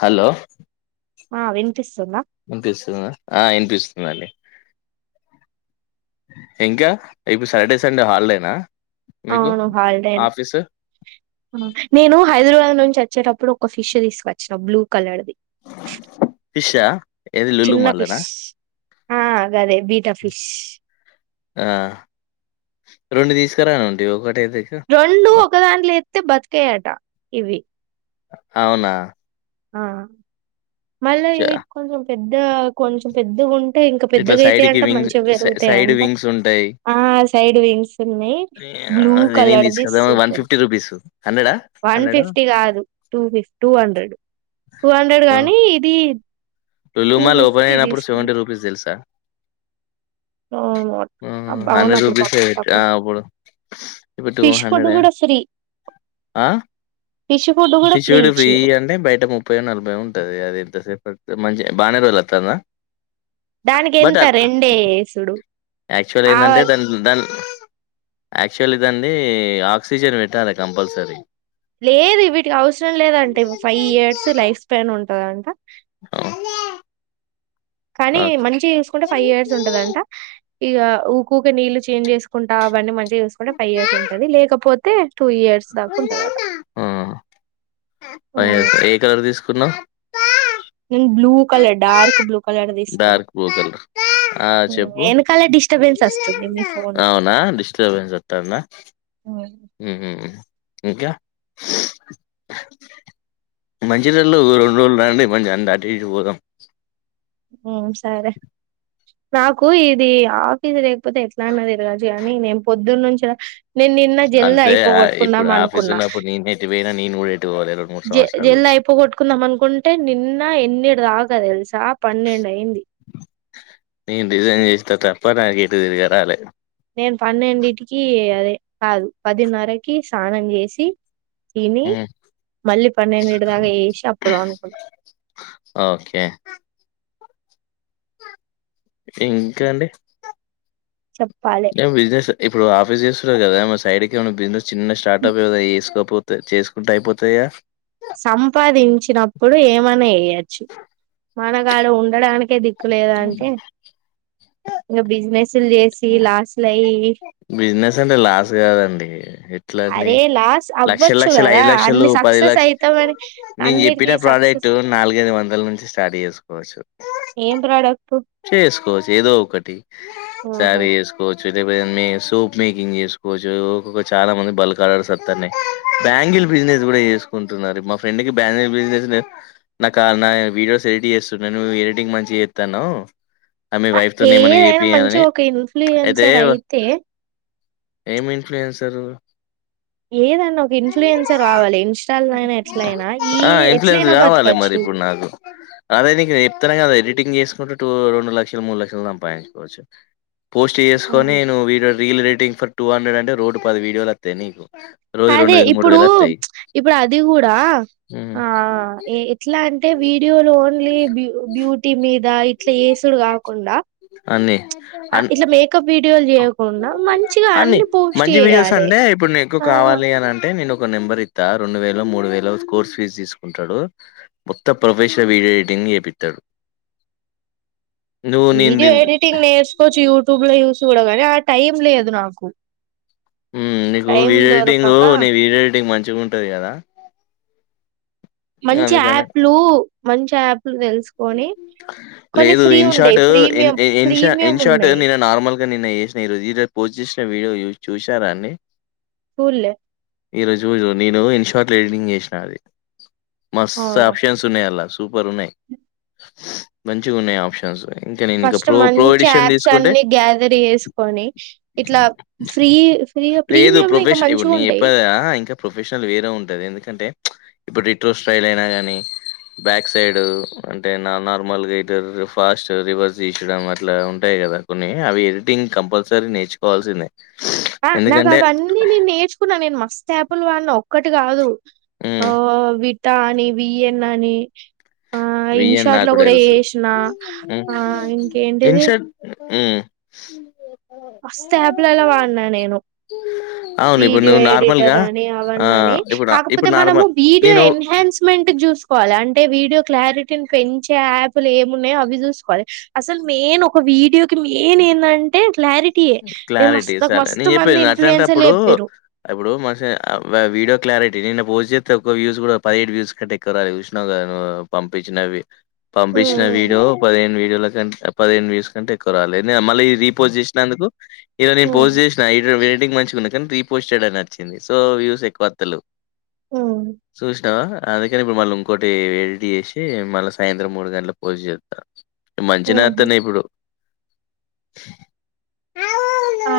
Hello ఆ వినిపిస్తుంద వినిపిస్తుందా ఆ వినిపిస్తుందండి ఇంకా ఇప్పు సాటర్డే సండే హాలిడేనా మీకు అవును హాల్డేనే ఆఫీసు నేను హైదరాబాద్ నుంచి వచ్చేటప్పుడు ఒక ఫిష్ తీసుకుొచ్చిన బ్లూ కలర్ది ఫిష్ ఆ ఏది లుమళనా అదే బీటా ఫిష్ ఆ రెండు తీసుకురానుండి ఒకటి రెండు ఒకదాంట్లో అే బతికాయట ఇవి అవునా ఆ చ- మళ్విటి కొంచ పెద్ద కొంచెం పెద్దగా ఉంటే ఇంకా ఇట్లా పెద్దగా సైడ్ కి అయితాయింట మంచిగా వింగ్స్ సైడ్ పెరుగుతాయింట వింగ్స్ ఉంటాయి ఆ సైడ్ వింగ్స్ ఉన్నాయి ఆ, బ్లూ అది నేను కలర్ది తీసుకద్దాం వన్ సూపర్ ఫిఫ్టీ రూపీస్ హండ్రెడా వన్ హండ్రెడా ఫిఫ్టీ కాదు two fifty two hundred two hundred కాగానీ ఇది టూ లుమాల్ ఓపెన్ ఫిఫ్టీ అయినప్పుడుెవెంటీ తీసుకుంటా రూపీస్ తెలుసా అవును బవును హండ్రెడ్ అప్పుడు ప రూపీస్ తప్పు ఇప్పుడు ఇప్పుడు టూ ఫిష్ ఫడ్ హండ్రెడ్ కూడా ఫ్రీ ఫిష్ ఫుడ్ కూడా పిషవుడు ఫ్రీ ఇచ్చిర్రు అంటే బయట ముప్పై నలభై ఉంటది అది ఎంతసేపు ఫ మ బానేరులుతనా దానికి ఎంత రెండేసుడు ఆవాల యాక్చువల్దండి ఆక్సిజన్ పెట్టారా కంపల్సరీ లేదు వీటికి అవసరం లేదంటే ఫైవ్ ఇయర్స్ లైఫ్ స్పాన్ ఉంటంది అంత ఏమ కానీ మంచి చూసుకుంటే ఫైవ్ ఇయర్స్ ఉంటదంట ఇక ఊకక నీళ్ళలు చేంజ్ చేసుకుంటా అవన్నీ మంచి చూకుే ఫైవ్ ఇయర్స్ ఉంటది లేకపోతే త టూ ఇయర్స్ దాకా ఉంటుంది కదా ఆ కున్నా న blue colour dark blue colour తీసుకున్నా డార్క్ బ్లూ కలర్ ఆ ఉమ్, చెప్పు వెనకాల డిస్టర్బెన్స్ వస్తుంది మీ ఫోన్ లో అవునా డిస్టర్బెన్స్ వట్టాన్న ఉమ్, ఇంకా మంచిదలు రెండు రోజులు రాండి మంచిగా అన్ని అటు ఇటు పోదాం సరే నాకు ఇది ఆఫీస్ లేకపోతే ఎట్లా అన్నతిరగచు కానీ నేను పొద్దున్న నుంచి నేను నిన్న జల్ అంతే ఆ ఇప్పుడు అయిపోగొట్టుకుందాం ఆఫీస్ అనుకున్నా ఉన్నప్పుడు నేనెటు పోయినా నేను గూడా ఎటు పోలే రెండు మూడు సంవత్సరాల జల్ది నుంచి. అయిపోగొట్టుకుందాం అనుకుంటే నిన్న ఎన్ని తెలుసా పన్నెండు అయింది నేను డిజైన్ చేస్తా త ప న కేటు తిరగరాలే నేను పన్నెండిటికి అదే కాదు పదిన్నరకి స్నానం చేసి తిని హ్మ్. మళ్ళీ పన్నెండిటి దాగా చేసి అప్పుడు పండుకుంట ఓకే. ఇంకా అండి చెప్పాలే ఏం బిజినెస్ ఇప్పుడు ఆఫీస్ చేస్తున్నారు కదా మరి సైడ్ కి ఏమన్నా బిజినెస్ చిన్న స్టార్టప్ ఏద వేసుకోకపోతే చేసుకుంటే అయిపోతాయ సంపాదించినప్పుడు ఏమైన చేయచ్చు మనగాడ ఉండడానికే దిక్ కు లేదా అంటే ఇగ బిజినెస్ బిజినెస్ అంటే లాస్ కాదండి ఎట్లా అండి అరే లాస్ లక్ష అవ్వచ్చు లక్షలు కదా ఐదు లక్షలు అన్ని పది సక్సెస్ లక్ష అయితామని నేను చెప్పిన అన్నిటికీ సక్సెస్ ప్రాడెక్ట్ నాలుగైదు వందల నుంచి స్టార్ట్ చేసుకోవచ్చు ఏం ప్రడక్ట్ చేస్ కోసేది ఒకటి ఆహా సారి ఎస్కోచ్ ఇవి ఏమి సూప్ మేకింగ్ చేసుకోవచ్చు ఒకొక్క చాలా మంది బల్క్ ఆర్డర్స్ వస్తానాయి బ్యాంగిల్ బిజినెస్ కూడా చేసుకుంటున్నారు మా ఫ్రెండ్ కి బ్యాంగిల్ బిజినెస్ మీద నా కాడా నా వీడియోస్ ఎడిట్ చేస్తుంటే నువ్వు ఎడిటింగ్ మంచిగా చేస్తున్నావ్ ఆమె వైఫ్ తోనే ఏమన్నా ఏదైనా మంచి చేపియాలని ఒక ఇన్ఫ్లుయన్సర్ అయితే ఏమి ఇన్ఫ్లుయెన్సర్ ఏదన్నా ఒక ఇన్ఫ్లుయెన్సర్ కావాలి ఇన్స్టాలైనా ఎట్లయినా ఈ ఆ ఇన్ఫ్లుయెన్స్ ఎట్లయినా కావాలి మరి బతకచ్చు ఇప్పుడు నాకు అదే నీకు చెప్తానా ఎడిటింగ్ చేసుకుంట ఇటు రెండు లక్షలు మూడు లక్షలు సంపాదించుకోవచ్చు పోస్ట్ ఆ. చేసుకొని నువ్వు వీడియో రీల్ పెట్ ఫర్ టూ హండ్రెడ్ అంటే రోడ్ పది వీడియోలు అత్తైయి నీకు రోజు అదే రెండు వేలు మూడు ఇప్పుడు వేలు వస్తాయి ప్చ్ ఇప్పుడు అది గుడా ఉమ్ ఆ ఎ ఎట్లా [unintelligible] వీ యువర్ ఓన్లీ బ్యూ బ్యూటీ మీద ఇట్ ఇట్లా ఏసుడు గాకుండా అన్ని ఆ అన్ ఇట్లా మేకప్ వీడియోలు జేయకుండా. మంచిగా అన్ని పోస్ట్ మంచి వీడియోస్ చేయాలే, అంటే ఇప్పుడు నీకు ఆ కావాలి అని అంటే నేను ఒక నెంబర్ ఇత్త, రెండు వేలో మూడు వేలో కోర్స్ ఫీజు తీసుకుంటాడు, మొత్తం ప్రొఫెషన్ వీడియో ఎడిటింగ్ చేపిత్తడు. వీడియో ఎడిటింగ్ నేర్చకోవచ్చు యూట్యూబ్ లో చూసి చూడగానే ఆ టైం లేదు నాకు ఆహా నీకు టైం వీడియో ఎడిటింగ్ దొరకక నీ వీడియో ఎడిటింగ్ మంచిగా ఉంటుంది కదా మంచి అందుకని యాప్లు మంచి యాప్ తెలుసుకొని కొన్ని లేదు ఫ్రీ ఇన్ ఉండయి short in premium InShot premium InShot ఉన్నాయి నిన్న నార్మల్ నిన్న ఏసిన ఈరోజు ఈ పోస్ట్ చేసిన వీడియో చూశారండి చుడ్లే ఈ రోజు నేను ఇన్ షార్ట్ ఎడిటింగ్ చేసినా అది మస్తు అవును ఆప్షన్స్ ఉన్నాయి అందులో సూపర్ ఉన్నాయి మంచిగున్నాయి ఆప్షన్స్ ఇంకా నేను ఇంకా ఫస్ట్ ప్రో ప్రో మంచి ఎడిషన్ యాప్స్ తీసుకుంటే అన్ని గ్యాదర్ చేసుకొని ఇట్లా ఫ్రీ ఫ్రీ లేదు ప్రీమియం లో ఇంకా ప్రొఫెషన్ ఇప్పుడు మంచిగా నేను ఉంటాయి చెప్పేది ఇంకా ప్రొఫెషనల్ వేరే ఉంటుంది ఎందుకంటే ఇప్పుడు రిట్రో స్టైల్ అయినా నీ బ్యాక్ సైడ్ అంటే నా నార్మల్గా ఇర్ ఫాస్ట్ రివర్స్ చేసడం అట్లా ఉంటాయి కదా కొన్ని అవి ఎడిటింగ్ కంపల్సరీ నేర్చుకోవాల్సిందే ఆ నాకు ఎందుకంటే అవన్నీ నేను నేర్చుకున్నా నేను మస్తు అప్ప్లు వాడిన ఒక్కటి కాదు ఆ హ్మ్ వి త అని విఎన్ అని ఆ ఇన్ విఎన్ షార్ట్ లో నాకు కూడా ఏ తెలుసు. చేసిన ఆ ఇంకేంటిది ఆ మస్తు యాప్లలో వాడినా నేను అవును ఇప్పుడు వీడియో నువ్వు ఎడిటర్ నార్మల్గా అని ఆ అవన్న అని ఇప్పుడు కాకపోతే ఇప్పుడు మనము నార్మల్ వీడియో నేను ఎన్హాన్స్మెంట్ చూసుకోవాలి అంటే వీడియో క్లారిటీని పెంచే యాప్లు ఏమున్నాయో అవి చూసుకోవాలి అసలు మెయిన్ ఒక వీడియోకి మెయిన్ ఏంటంటే క్లారిటీ క్లారిటీ సరే నేను చెప్పేది అట్లాంటి ఇన్ఫ్లుయెన్సర్లు అప్పుడు చెప్పిర్రు ఇప్పుడు మ వీడియో క్లారిటీ నిన్న పోస్ట్ చేస్తే ఒక్క వ్యూస్ కూడా పదిహేడు వ్యూస్ కంటే ఎక్కకురాలి చూసినావు కద్ పంపించినవి పంపించిన ఉమ్ వీడియో పదిహేను వీడియోల కంట పదిహేడు వ్యూస్ కంటే ఎక్కువాలే మళ్ళీ రీపోస్ట్ చేసినందుకు ఇది నేను ఉమ్ పోజ చేసినా ఇ ఎడిటింగ్ మంచిగున్నది. రీపోస్టెడ్ అని వచ్చింది. సో వ్యూస్ ఎక్కువ వత్తలు ఉమ్ చూసినవా అది ని ఇప్పుడు మళ్ళీ ఇంకోకటి ఎడిట్ చేసి మళ్ళీ సాయంత్రం మూడు గంటలకు పోజి చేస్తా మంచి ఉమ్ ఉమ్ నేత్తన్నా ఇప్పుడు [inaudible]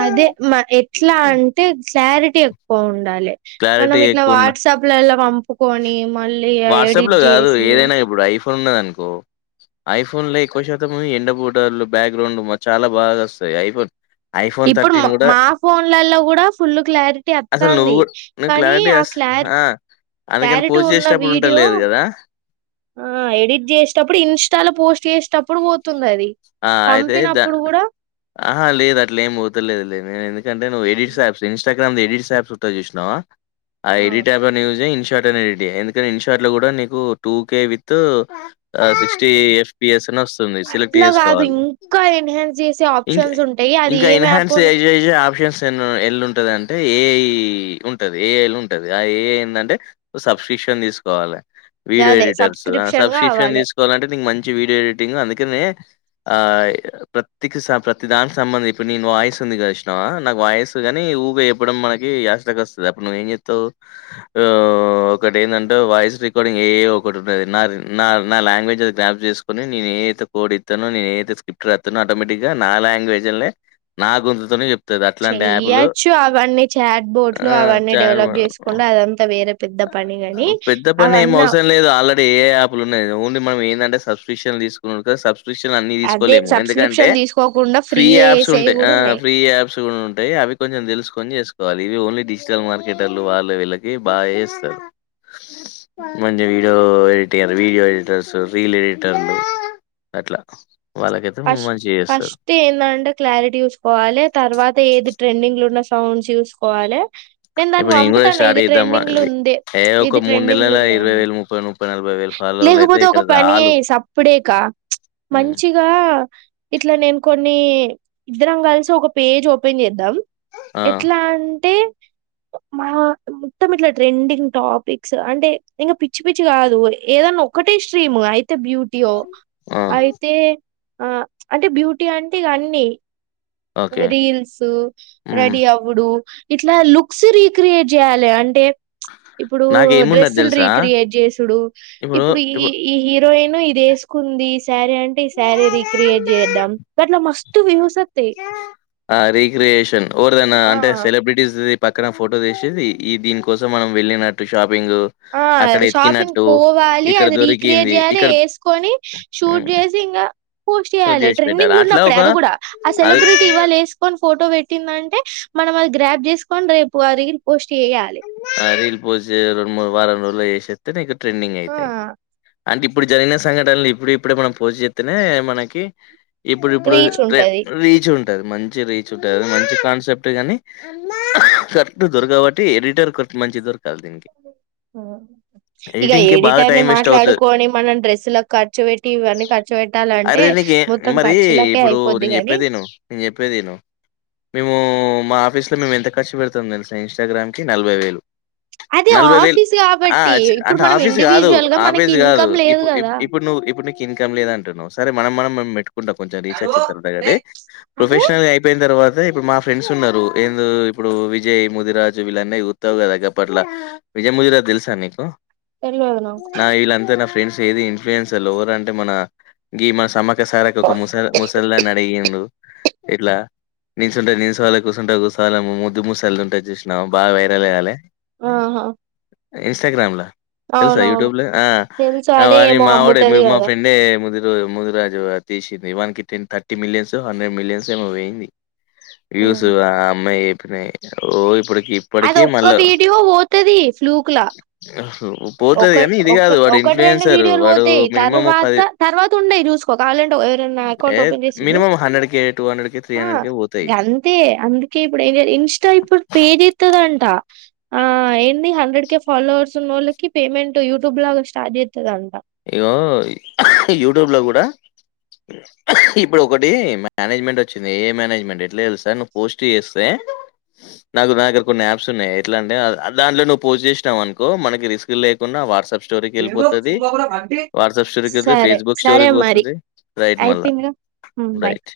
అదే మా ఎట్లా అంటే క్లారిటీ పోం దళ్ళే మనం క్లారిటీ ఇట్లా ఎక్కువున్న వట్సాప్ ల లో ప కోని మల్ వాట్సాప్ లో కాదు ఏదైనా ఇప్పుడు ఐ ఫోన్ ఉన్నది అనుకో, ఐఫోన్ లో ఎక్కువ శాతం ఎండ బూటర్లు బ్యాక్గ్రౌండ్ చాలా బాగా వస్తాయి. ఐఫోన్ ఐఫోన్ ఇప్పుడు గూడా మా ఫోన్లలో కూడా ఫుల్ క్లారిటీ అసలు నువ్వు వత్తంది. గూ నువ్వు కానీ క్లారిటీ ఆ అస్ క్లారి క్లారిటీ ఉన్న వీడియో ఇప్పుడుంటలేదు కదా. ఆ ఎడిట్ చేసేటప్పుడు ఇన్స్టాలో పోస్ట్ చేసేటప్పుడు పోతుంది అది. ఆ అయితే ద పంపినప్పుడు కూడా ఆహా లేదు అట్లా ఏమి పోతలేదు. లేదు నేనుందు కంటే ను్ ఎడిట్ సాఫ్ చే ఇంస్టాగ్రామ్ ది ఎడిట్ యాప్స్ ఉంటది చూసినావా. ఆ ఐడి టబన్యజన్ షట్ అ ఎడిట్ ఇన్షార్ట్ లో కూడా నీకు టూ కే విత్ పప్పా సిక్స్టీ ఎఫ్స్ ను వస్తుంది సెలక్ట్ ఇట్లాగాదు ఇంకా ఎన్హాన్స్ చేసే ఇంక్ ఆప్షన్స్ ఉంటాయి. అది ఇంకా ఏం ఎన్హాన్స్ ఎప్పో అంటే ఏఐ ఉంటది, ఏఐ ఉంటది ఆ ఏఐ ఏందంటే సబ్స్క్రిప్షన్ తీసుకోవాలి. వీడియో అదే ఎడిటర్స్ సబ్స్క్రిప్షన్ సబ్స్క్రిప్షన్ కావాలి తీసుకోవాలంటే నీకు మంచి వీడియో ఎడిటింగ్ అందుకనే ఆ ప్రతికి ప్రతి దానికి సంబంధం ఇప్పుడు నేను వాయిస్ ఉంది కదా. ఇష్టమా నాకు వాయిస్ కాని ఊగా ఇవ్వడం మనకి సటక వస్తుంది. అప్పుడు నువ్వ ఏం చెస్తావు, ఒకటి ఏంటంటే వాయిస్ రికార్డింగ్ ఏ ఒకటి ఉన్నది. నా నా నా లాంగ్వేజ్ అ గ్ప్ చేసుకుని నేను ఏయితే కోడ్ నేనైతే స్క్రిప్ట్ రాతాను ఆటోమేటిక్గా నా లాంగ్వేజ్ లనే గొంతుతోనేచెప్ చెయ్యొచ్చు. అవన్నీ చాట్ బోట్లు ఆహ్, అవన్నీ చాన్ డెవలప్ చేసుకుంటే అదంతా వేరే పెద్ద పనిగాని అవన్నా ఆల్రెడి ఏఐ యాప్ లు ఉన్నాయి కదా ఓన్లీ మన ఏంటే సబ్స్క్రయిప్షన్ తీసుకు సబ్ అన్ని అదే తీసుకోలేము ఎందుకంటే సబ్స్క్రిప్షన్ తీసుకోకుండా ఫ్రీ ఫ్రీగా యాప్స్ చేసేవి ఉంటాయి. కూడా ఉన్నాయి ఫ్రీ యాప్స్ కూడా ఉంటాయి. అవి కొంచెం తెలుసుకొని చేసుకో సో అదివి ఓన్లీ డిజిటల్ మార్కెటర్లు వాళ్ళ వీళ్ళకి బాగా [unintelligible] మంచి video editor video editors reel ఎడిటర్లు అట్లా వాళ్ళకైతే ఫస్ట్ మంచిగా చేస్తారు ఫస్ట్ ఏందంటే క్లారిటీ చూసుకోవాలి తర్వాత ఏది ట్రెండింగ్లు ఉన్న సౌండ్ చూసుకోవాలే నేను దానికి ఇప్పుడు కూడా పంపుతాను స్టార్ట్ ఇది చేద్దామా ట్రెండింగ్లు ఇది ఉందే ఏ ఒక ఇది మూడు ట్రెండింగ్లు నెలల ఉందే ఇరవై అని వేలు ముప్పై ముప్పై నలభై వేలు ఫాలోవర్లు అయితే లేకపోతే ఒక ఇక్కడ పని చాలు చేయి సపడా ఉమ్, ఇక ఇట్లా నేను కొన్ని ఇద్దరంగాల్సి ఒక పేజ్ ఓపెన్ చేద్దాం ఆ ఎట్లా అంటే మా మొత్తం ఇట్లా ట్రెండింగ్ టాపిక్స్ అంటే ఇంకా పిచ్చి పిచ్చి కాదు ఏదన్నా ఒక్కటే స్ట్రీమ్ అయి బ్యూటీయో ఆ అయితే ఆ అంటే బ్యూటీ అంటే ఇగ అన్నీ ఓకే రీల్స్ ఉమ్, రెడీ అవ్వుడు ఇట్లా లుక్స్ రీక్రియేట్ చేయాలి అంటే ఇప్పుడు నాకేమున్నది డ్రెస్సులు తెలుసా రీక్రియేట్ చేసుడు ఇప్పుడు ఈ ఈ హీరో హీరోయిన్ ఇది వేసుకుంది శారీ అంటే ఈ శారీ రీిక్రియేట్ చేద్దాం అట్లా మస్త్ టు వ్యూస్ వస్తాయి ఆ రీిక్రియేషన్ ఓరిదనా అంటే ఆ సెలబ్రిటీస్ ది పక్కన ఫోటో తీసేది ఈ దీని కోసం మనం వెళ్ళినట్టు షాప్ ఆ షాపింగ్ పోవాలి ఇక్కడ అది రీక్రియేట్ దొరికింది చేయాలి ఇక్కడ వేసుకొని షూట్ చేసి ఇంకా పోస్ట్ షూట్ చేయాలి చేసి పెట్టారు ట్రెండింగ్లు అట్లా ఉన్నప్పుడే ఒక అది కూడా అది సెలబ్రిటీ ఇవాళ వేసుకొని ఫోటో పెట్టిందంటే మనం అది గ్రాప్ చేసుకోని రేపు ఆ రీల్ పోస్ట్ చేయాలి ఆ రీల్ పోస్ట్ చేయడం మూడు వారం రో అట్ల చేసేతే నీకు ట్రెండింగ్ ఆ అయితయి అంటే ఇప్పుడు జరిగిన సంఘటనలు ఇప్పుడు ఇప్పుడే మనం పోస్ట్ చేస్తనే మనకి ఇప్పుడు ఇప్పుడు రీచ్ ట్రై ఉంటది రీచ్ ఉ మంచి రీచ్ ఉంటది మంచి కాన్సెప్ట్ కానీ కరెక్ట్ దొరకబట ఎడిటర్ కొంత మంచి దొరకాలి దీనికి ఇక ఎడిటింగ్ కి బాగా ఎడిటర్ ని టైం వేస్ట్ అవుతది మాట్లాడుకొని మనం డ్రెస్సులకు ఖర్చు పెట్టి ఇవన్నీ ఖర్చు పెట్టాలంటే అరే నీకు మొత్తం మరి ఖర్చులకే ఇప్పుడు అయిపోద్ది నేను గానీ చెప్పేది ఇను నేను చెప్పేది ఫస్ట్ లోే ఎంత ఖర్చు పెడుతం తెల్సిన ఇంస్టాగ్రామ్ కి నలభై వేలు అది నలభై వేలు ఆఫీస్ ఆ కాబట్టి ఇప్పుడు అంటే మనం ఆఫీస్ కాదు ఇండివిజువల్ గా మనకి ఆఫీసు కాదు ఇన్కమ్ లేదు ఇప్పుడు కదా ఇప్పుడు నువ్వు ఇప్పుడు నీకు ఇన్కమ్ లేదంటున్నావ్ సరే మన మనం మం పెట్ కుండా కొంచం రీసర్చ్ చేతన్న గాని అదే ప్రొఫెషనల్గా అయిపోయిన తర్వాత అదే ఇప్పుడు మా ఫ్రెండ్స్ ఉన్నారు ఏందో ఇప్పుడు విజయ్ ముదిరాజ్ వీళ్ళ అన్ని చూతావ్ కదా పట్ల విజయ ముజరా తెలుసా నీకు తెల్వదు నాకు నా ఈల్లంతా నా ఫ్రెండ్స్ ఏది ఇన్ఫ్లుయెన్సర్లు ఎవర్ అంటే మనా గీమా, సమ ఒకసారి ఒక ముసల్ ముసల్దాన్ని అడిగిండు. ఇట్లా నిల్చుంటే నిల్చోవాలె కూసుంటే కూసోవాలె ముద్దు ముూసళ్ దుంటది చూశ్ నాం బాగా వైరల్ గాలే. ఆహా ఇంస్టాగ్రామ్లా. తెల్సా అవునవును యూట్యూబ్ల్ తెలుసు ఆ అదే వాణి ఏమో మా వోడే అమ్ముతది మా కదా ఫ్రెండే ముదిరాజు అది తీశింది. వానికి ten thirty millions hundred millions ఏమో పోయింది. వ్యూస్ ఆ అమ్మాయే మే ఓ ఇప్పుడికి అది ఒక్క వీడియో పోతది. ఫ్లూక్లా పోతది ఒక గానీ ఇది ఒక గాదు వాడు ఒకటి రెండు ఇన్‌ఫ్లుయెన్సర్. వీడియోలు వాడు పోతయ్. మినిమమ్ తర్వాత తర్వాత ఉండయి చూసుకో కావాలంటే ఎవరన్నా ఏ అకౌంట్ ఓపెన్ చేసిచూడు. మినిమమ్ కే, కే, ఆ కే పోతయి. గంతే అందుకే ఇప్పుడు ఇన్స్టా ఇప్పుడు పే చేత్తదం ఆ ఎన్ని హండ్రెడ్ కె ఫాలోవర్స్ ఉన్నోళ్ల కి పేమెంట్ యూట్యూబ్ లాగా స్టార్ట్ చేత్తది అంట. ఇగో యూట్యూబ్ లో కూడా ఇప్పుడు ఒకటీ మేనేజ్మెంట్ వచ్చింది. ఏ మేనేజ్మెంట్ ఎట్లా తెలుసా నువ్వు పోస్ట్ చేస్తే నాకు నా దగ్గర కొన్ని యాప్స్ ఉన్నయి ఎట్లా అంటే దాంట్లో నువ్వు పోస్ట్ చేసినవు అనుకో మనకి రిస్క్ లేకుండా వాట్సాప్ స్టోరీకి వెళ్ళిపోతది. వాట్సప్ స్టోరికివెళ్తే, సరే ఫేస్బుక్ సరే మరి స్టోరికిపోతది. రైట్ మళ్ళ అయిపోయిందిగా బాయ్ రైట్.